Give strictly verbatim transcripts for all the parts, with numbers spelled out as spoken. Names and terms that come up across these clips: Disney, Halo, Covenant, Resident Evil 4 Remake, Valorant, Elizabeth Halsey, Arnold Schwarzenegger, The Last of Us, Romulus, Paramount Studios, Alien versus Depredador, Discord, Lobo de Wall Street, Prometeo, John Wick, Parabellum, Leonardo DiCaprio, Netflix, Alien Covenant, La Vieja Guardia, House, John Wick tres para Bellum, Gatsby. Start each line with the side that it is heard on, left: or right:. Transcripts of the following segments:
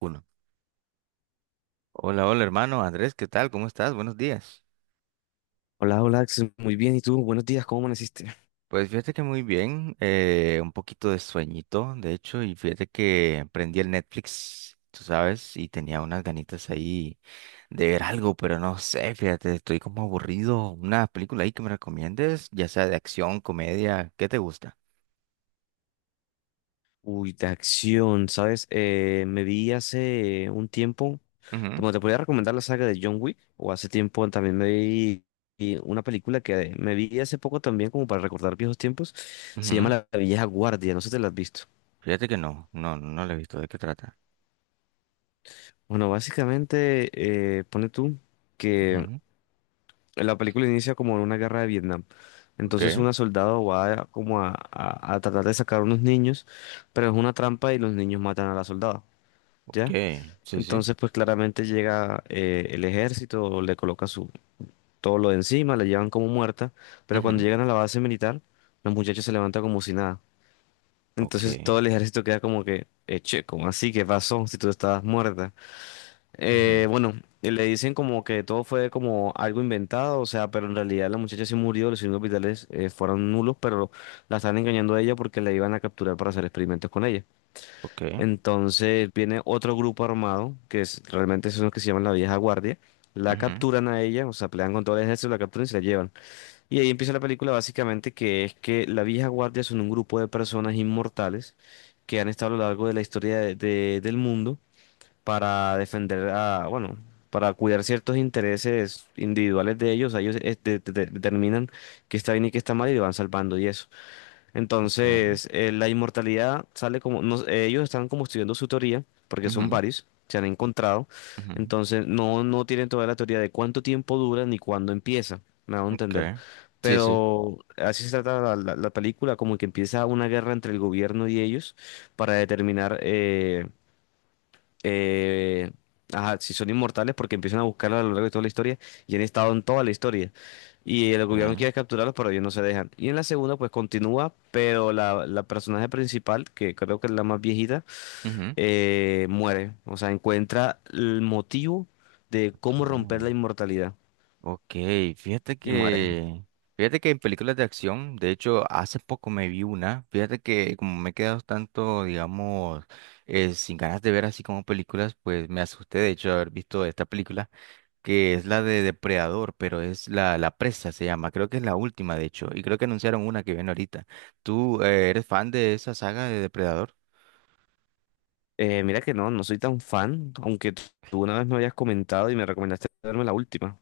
right: Uno. Hola, hola hermano Andrés, ¿qué tal? ¿Cómo estás? Buenos días.
left: Hola, hola, Axel. Muy bien. ¿Y tú? Buenos días. ¿Cómo amaneciste?
right: Pues fíjate que muy bien, eh, un poquito de sueñito, de hecho, y fíjate que prendí el Netflix, tú sabes, y tenía unas ganitas ahí de ver algo, pero no sé, fíjate, estoy como aburrido. Una película ahí que me recomiendes, ya sea de acción, comedia, ¿qué te gusta?
left: Uy, de acción, ¿sabes? Eh, me vi hace un tiempo,
right: Ujú,
left: como te podía recomendar la saga de John Wick, o hace tiempo también me vi vi una película que me vi hace poco también, como para recordar viejos tiempos, se llama
right: ujú.
left: La Vieja Guardia, no sé si te la has visto.
right: Fíjate que no, no, no no la he visto, ¿de qué trata?
left: Bueno, básicamente, eh, pone tú que
right: Ujú.
left: la película inicia como en una guerra de Vietnam. Entonces
right: Ok,
left: una soldado va a- como a, a- a tratar de sacar unos niños, pero es una trampa y los niños matan a la soldada, ¿ya?
right: ok, sí, sí.
left: Entonces pues claramente llega eh, el ejército, le coloca su, todo lo de encima, la llevan como muerta, pero cuando
right: Ujú.
left: llegan a la base militar, los muchachos se levantan como si nada.
right: Ok,
left: Entonces todo el ejército queda como que, eh, che, ¿cómo así? ¿Qué pasó si tú estabas muerta?
right: ujú,
left: Eh, bueno, eh, le dicen como que todo fue como algo inventado, o sea, pero en realidad la muchacha sí murió, los signos vitales eh, fueron nulos, pero la están engañando a ella porque la iban a capturar para hacer experimentos con ella.
right: ok,
left: Entonces viene otro grupo armado, que es, realmente son los que se llaman la vieja guardia, la
right: ujú,
left: capturan a ella, o sea, pelean con todo el ejército, la capturan y se la llevan. Y ahí empieza la película básicamente que es que la vieja guardia son un grupo de personas inmortales que han estado a lo largo de la historia de- de- del mundo para defender a, bueno, para cuidar ciertos intereses individuales de ellos, ellos eh, de- de- de- determinan que está bien y que está mal y lo van salvando y eso.
right: ok.
left: Entonces, eh, la inmortalidad sale como, no- eh, ellos están como estudiando su teoría, porque son
right: Ujú,
left: varios, se han encontrado,
right: ujú.
left: entonces no, no tienen toda la teoría de cuánto tiempo dura ni cuándo empieza, me hago entender.
right: Okay. Sí, sí.
left: Pero así se trata la, la- la película, como que empieza una guerra entre el gobierno y ellos para determinar eh, eh, ajá, si son inmortales porque empiezan a buscarlos a lo largo de toda la historia y han estado en toda la historia. Y el gobierno
right: Ah,
left: quiere capturarlos, pero ellos no se dejan. Y en la segunda, pues continúa, pero la, la personaje principal, que creo que es la más viejita,
right: ujú.
left: eh, muere. O sea, encuentra el motivo de cómo
right: Okay.
left: romper la inmortalidad
right: Ok, fíjate
left: y muere.
right: que, fíjate que en películas de acción, de hecho, hace poco me vi una, fíjate que como me he quedado tanto, digamos, eh, sin ganas de ver así como películas, pues me asusté de hecho de haber visto esta película, que es la de Depredador, pero es la, la presa, se llama, creo que es la última, de hecho, y creo que anunciaron una que viene ahorita. ¿Tú eh, eres fan de esa saga de Depredador?
left: Eh, mira que no, no soy tan fan, aunque tú una vez me habías comentado y me recomendaste verme la última.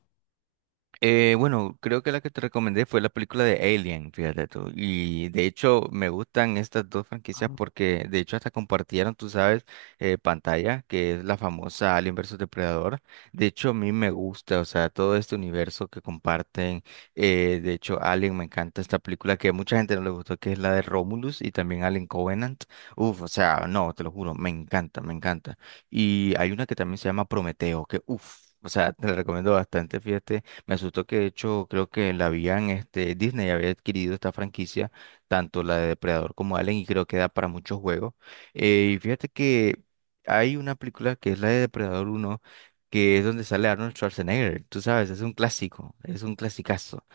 right: Eh, bueno, creo que la que te recomendé fue la película de Alien, fíjate tú. Y de hecho me gustan estas dos franquicias porque de hecho hasta compartieron, tú sabes, eh, pantalla, que es la famosa Alien versus Depredador. De hecho a mí me gusta, o sea, todo este universo que comparten. Eh, de hecho Alien, me encanta esta película que a mucha gente no le gustó, que es la de Romulus y también Alien Covenant. Uf, o sea, no, te lo juro, me encanta, me encanta. Y hay una que también se llama Prometeo, que uf. O sea, te la recomiendo bastante, fíjate me asustó que de hecho creo que la habían, este, Disney había adquirido esta franquicia, tanto la de Depredador como Alien, y creo que da para muchos juegos. Eh, y fíjate que hay una película que es la de Depredador uno que es donde sale Arnold Schwarzenegger, tú sabes, es un clásico, es un clasicazo.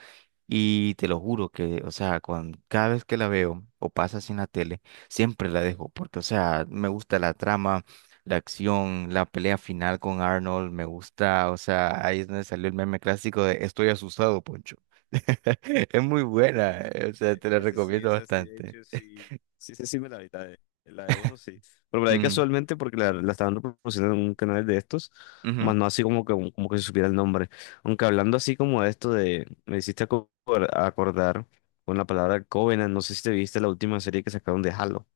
right: Y te lo juro que, o sea, cuando, cada vez que la veo o pasa así en la tele, siempre la dejo, porque, o sea, me gusta la trama, la acción, la pelea final con Arnold, me gusta, o sea, ahí es donde salió el meme clásico de Estoy asustado, Poncho. Es muy buena, eh, o sea,
left: Eh,
right: te la
left: Ese sí,
right: recomiendo
left: esa sí, de
right: bastante.
left: hecho, sí. Sí, sí, sí, me la vi, la de, la de uno, sí. Pero la ahí
right: Ujú,
left: casualmente, porque la, la estaban reproduciendo en un canal de estos,
right: ujú.
left: más no así como que, como que se supiera el nombre. Aunque hablando así como de esto de, me hiciste aco- acordar con la palabra Covenant, no sé si te viste la última serie que sacaron de Halo.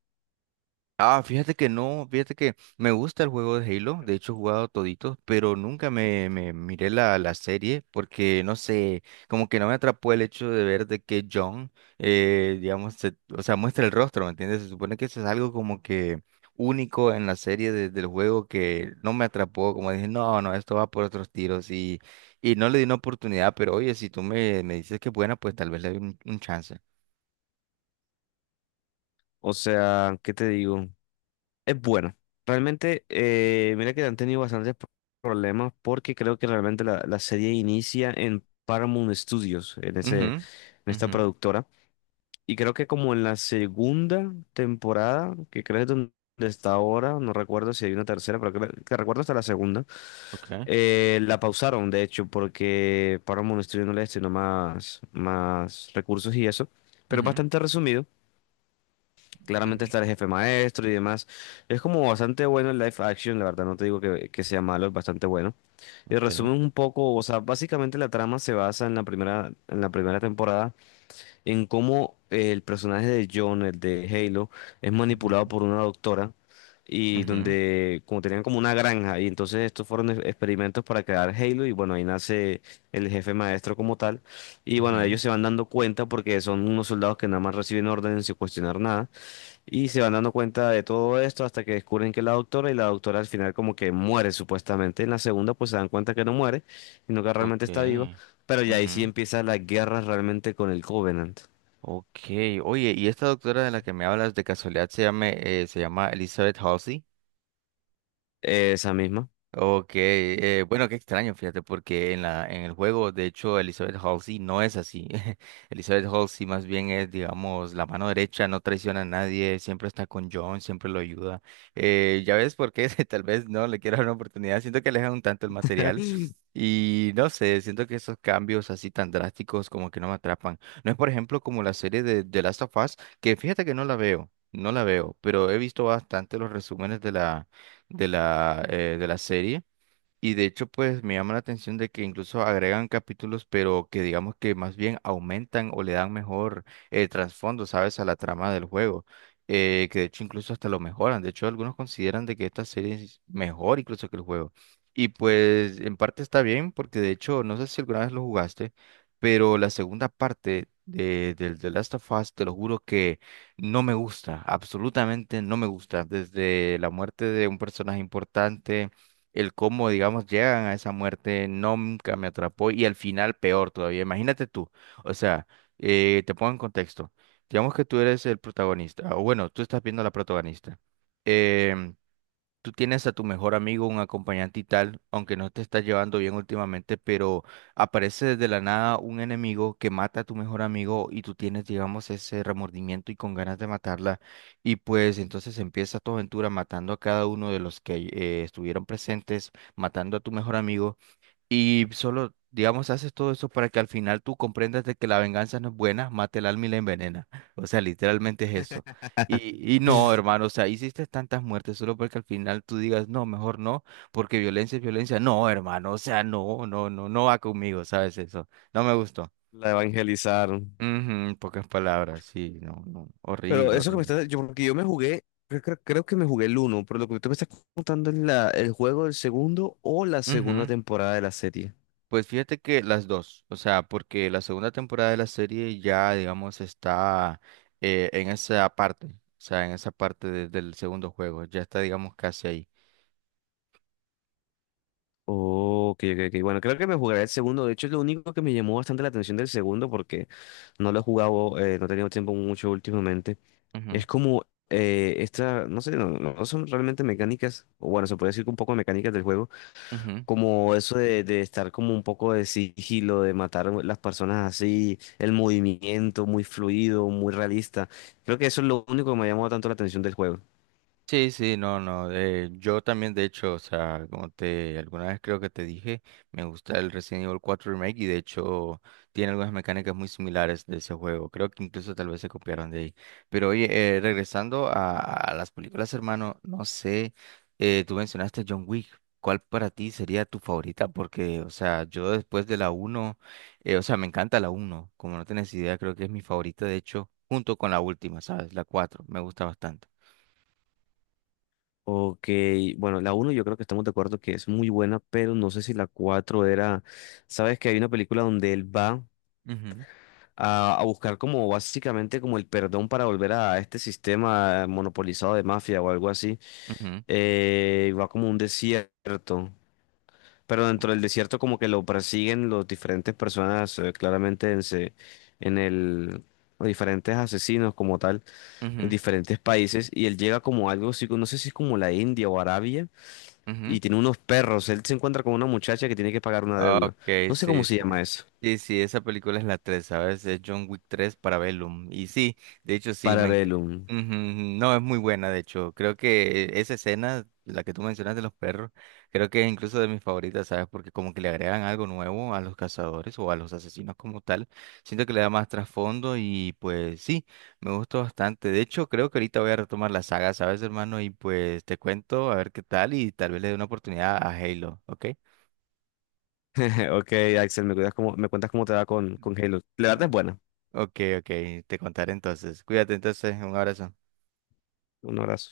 right: Ah, fíjate que no, fíjate que me gusta el juego de Halo, de hecho he jugado toditos, pero nunca me, me miré la, la serie porque no sé, como que no me atrapó el hecho de ver de que John, eh, digamos, se- o sea, muestra el rostro, ¿me entiendes? Se supone que eso es algo como que único en la serie de- del juego que no me atrapó, como dije, no, no, esto va por otros tiros y, y no le di una oportunidad, pero oye, si tú me, me dices que es buena, pues tal vez le doy un, un chance.
left: O sea, ¿qué te digo? Es buena. Realmente, eh, mira que han tenido bastantes pro- problemas porque creo que realmente la, la serie inicia en Paramount Studios, en ese, en
right: Mhm,
left: esta
right: mhm,
left: productora. Y creo que como en la segunda temporada, que creo que es donde está ahora, no recuerdo si hay una tercera, pero creo que recuerdo hasta la segunda,
right: okay,
left: eh, la pausaron, de hecho, porque Paramount Studios no le destinó más, más recursos y eso. Pero es
right: mhm,
left: bastante resumido. Claramente
right: mhm,
left: está el jefe maestro y demás. Es como bastante bueno el live action, la verdad, no te digo que, que sea malo, es bastante bueno. Y
right: ok.
left: resumen un poco, o sea, básicamente la trama se basa en la primera, en la primera temporada, en cómo eh, el personaje de John, el de Halo, es
right: Ujú,
left: manipulado por una doctora y
right: ujú,
left: donde como tenían como una granja y entonces estos fueron e- experimentos para crear Halo y bueno, ahí nace el jefe maestro como tal. Y bueno,
right: ujú.
left: ellos se van dando cuenta porque son unos soldados que nada más reciben órdenes sin cuestionar nada. Y se van dando cuenta de todo esto hasta que descubren que es la doctora y la doctora al final como que muere supuestamente. En la segunda pues se dan cuenta que no muere, sino que realmente
right: Ok.
left: está vivo. Pero ya ahí sí
right: Ujú.
left: empieza la guerra realmente con el Covenant.
right: Ok. Oye, ¿y esta doctora de la que me hablas de casualidad se llama, eh, se llama Elizabeth Halsey?
left: Esa misma.
right: Ok, eh, bueno, qué extraño, fíjate, porque en la, en el juego, de hecho, Elizabeth Halsey no es así. Elizabeth Halsey más bien es, digamos, la mano derecha, no traiciona a nadie, siempre está con John, siempre lo ayuda. Eh, ya ves por qué tal vez no le quiero dar una oportunidad, siento que alejan un tanto el material y no sé, siento que esos cambios así tan drásticos como que no me atrapan. No es, por ejemplo, como la serie de The Last of Us, que fíjate que no la veo, no la veo, pero he visto bastante los resúmenes de la de la, eh, de la serie. Y de hecho, pues me llama la atención de que incluso agregan capítulos, pero que digamos que más bien aumentan o le dan mejor eh, trasfondo, ¿sabes? A la trama del juego. Eh, que de hecho incluso hasta lo mejoran. De hecho, algunos consideran de que esta serie es mejor incluso que el juego. Y pues en parte está bien, porque de hecho, no sé si alguna vez lo jugaste, pero la segunda parte de, del The Last of Us, te lo juro que no me gusta, absolutamente no me gusta. Desde la muerte de un personaje importante el cómo, digamos, llegan a esa muerte nunca me atrapó y al final peor todavía. Imagínate tú, o sea, eh, te pongo en contexto. Digamos que tú eres el protagonista, o bueno, tú estás viendo a la protagonista. Em, Tú tienes a tu mejor amigo, un acompañante y tal, aunque no te estás llevando bien últimamente, pero aparece desde la nada un enemigo que mata a tu mejor amigo y tú tienes, digamos, ese remordimiento y con ganas de matarla. Y pues entonces empieza tu aventura matando a cada uno de los que eh, estuvieron presentes, matando a tu mejor amigo. Y solo, digamos, haces todo eso para que al final tú comprendas de que la venganza no es buena, mata el alma y la envenena. O sea, literalmente es eso. Y, y no, hermano, o sea, hiciste tantas muertes solo porque al final tú digas, no, mejor no, porque violencia es violencia. No, hermano, o sea, no, no, no, no va conmigo, ¿sabes eso? No me gustó.
left: La evangelizaron.
right: Ujú, en pocas palabras, sí, no, no,
left: Pero
right: horrible,
left: eso que me
right: horrible.
left: estás... Yo, porque yo me jugué, creo, creo- creo que me jugué el uno, pero lo que tú me estás contando es la, el juego del segundo o la segunda temporada de la serie.
right: Pues fíjate que las dos, o sea, porque la segunda temporada de la serie ya, digamos, está eh, en esa parte, o sea, en esa parte de- del segundo juego, ya está, digamos, casi ahí.
left: Ok, ok, ok. Bueno, creo que me jugaré el segundo. De hecho, es lo único que me llamó bastante la atención del segundo, porque no lo he jugado, eh, no he tenido tiempo mucho últimamente.
right: Ujú,
left: Es como eh, esta, no sé, no, no son realmente mecánicas, o bueno, se puede decir que un poco de mecánicas del juego,
right: ujú.
left: como eso de, de estar como un poco de sigilo, de matar a las personas así, el movimiento muy fluido, muy realista. Creo que eso es lo único que me ha llamado tanto la atención del juego.
right: Sí, sí, no, no. Eh, yo también, de hecho, o sea, como te alguna vez creo que te dije, me gusta el Resident Evil cuatro Remake y de hecho tiene algunas mecánicas muy similares de ese juego. Creo que incluso tal vez se copiaron de ahí. Pero oye, eh, regresando a, a las películas, hermano, no sé, eh, tú mencionaste John Wick. ¿Cuál para ti sería tu favorita? Porque, o sea, yo después de la uno, eh, o sea, me encanta la uno. Como no tienes idea, creo que es mi favorita, de hecho, junto con la última, ¿sabes? La cuatro. Me gusta bastante.
left: Ok, bueno, la uno yo creo que estamos de acuerdo que es muy buena, pero no sé si la cuatro era, sabes que hay una película donde él va a, a buscar como básicamente como el perdón para volver a este sistema monopolizado de mafia o algo así,
right: Ujú,
left: eh, y va como a un desierto, pero dentro del desierto como que lo persiguen los diferentes personas, eh, claramente en, se- en el... los diferentes asesinos como tal en
right: ujú,
left: diferentes países y él llega como a algo así, no sé si es como la India o Arabia
right: ujú.
left: y tiene unos perros. Él se encuentra con una muchacha que tiene que pagar una
right: Ok,
left: deuda. No sé cómo
right: sí,
left: se
right: sí.
left: llama eso.
right: Sí, sí, esa película es la tres, ¿sabes? Es John Wick tres para Bellum. Y sí, de hecho sí, me enc-
left: Parabellum.
right: Ujú. No, es muy buena, de hecho. Creo que esa escena, la que tú mencionas de los perros, creo que es incluso de mis favoritas, ¿sabes? Porque como que le agregan algo nuevo a los cazadores o a los asesinos como tal. Siento que le da más trasfondo y pues sí, me gustó bastante. De hecho, creo que ahorita voy a retomar la saga, ¿sabes, hermano? Y pues te cuento a ver qué tal y tal vez le dé una oportunidad a Halo, ¿ok?
left: Ok, Axel, me cuidas cómo, me cuentas cómo te va con, con Halo. La verdad es buena.
right: Ok, ok, te contaré entonces. Cuídate entonces, un abrazo.
left: Un abrazo.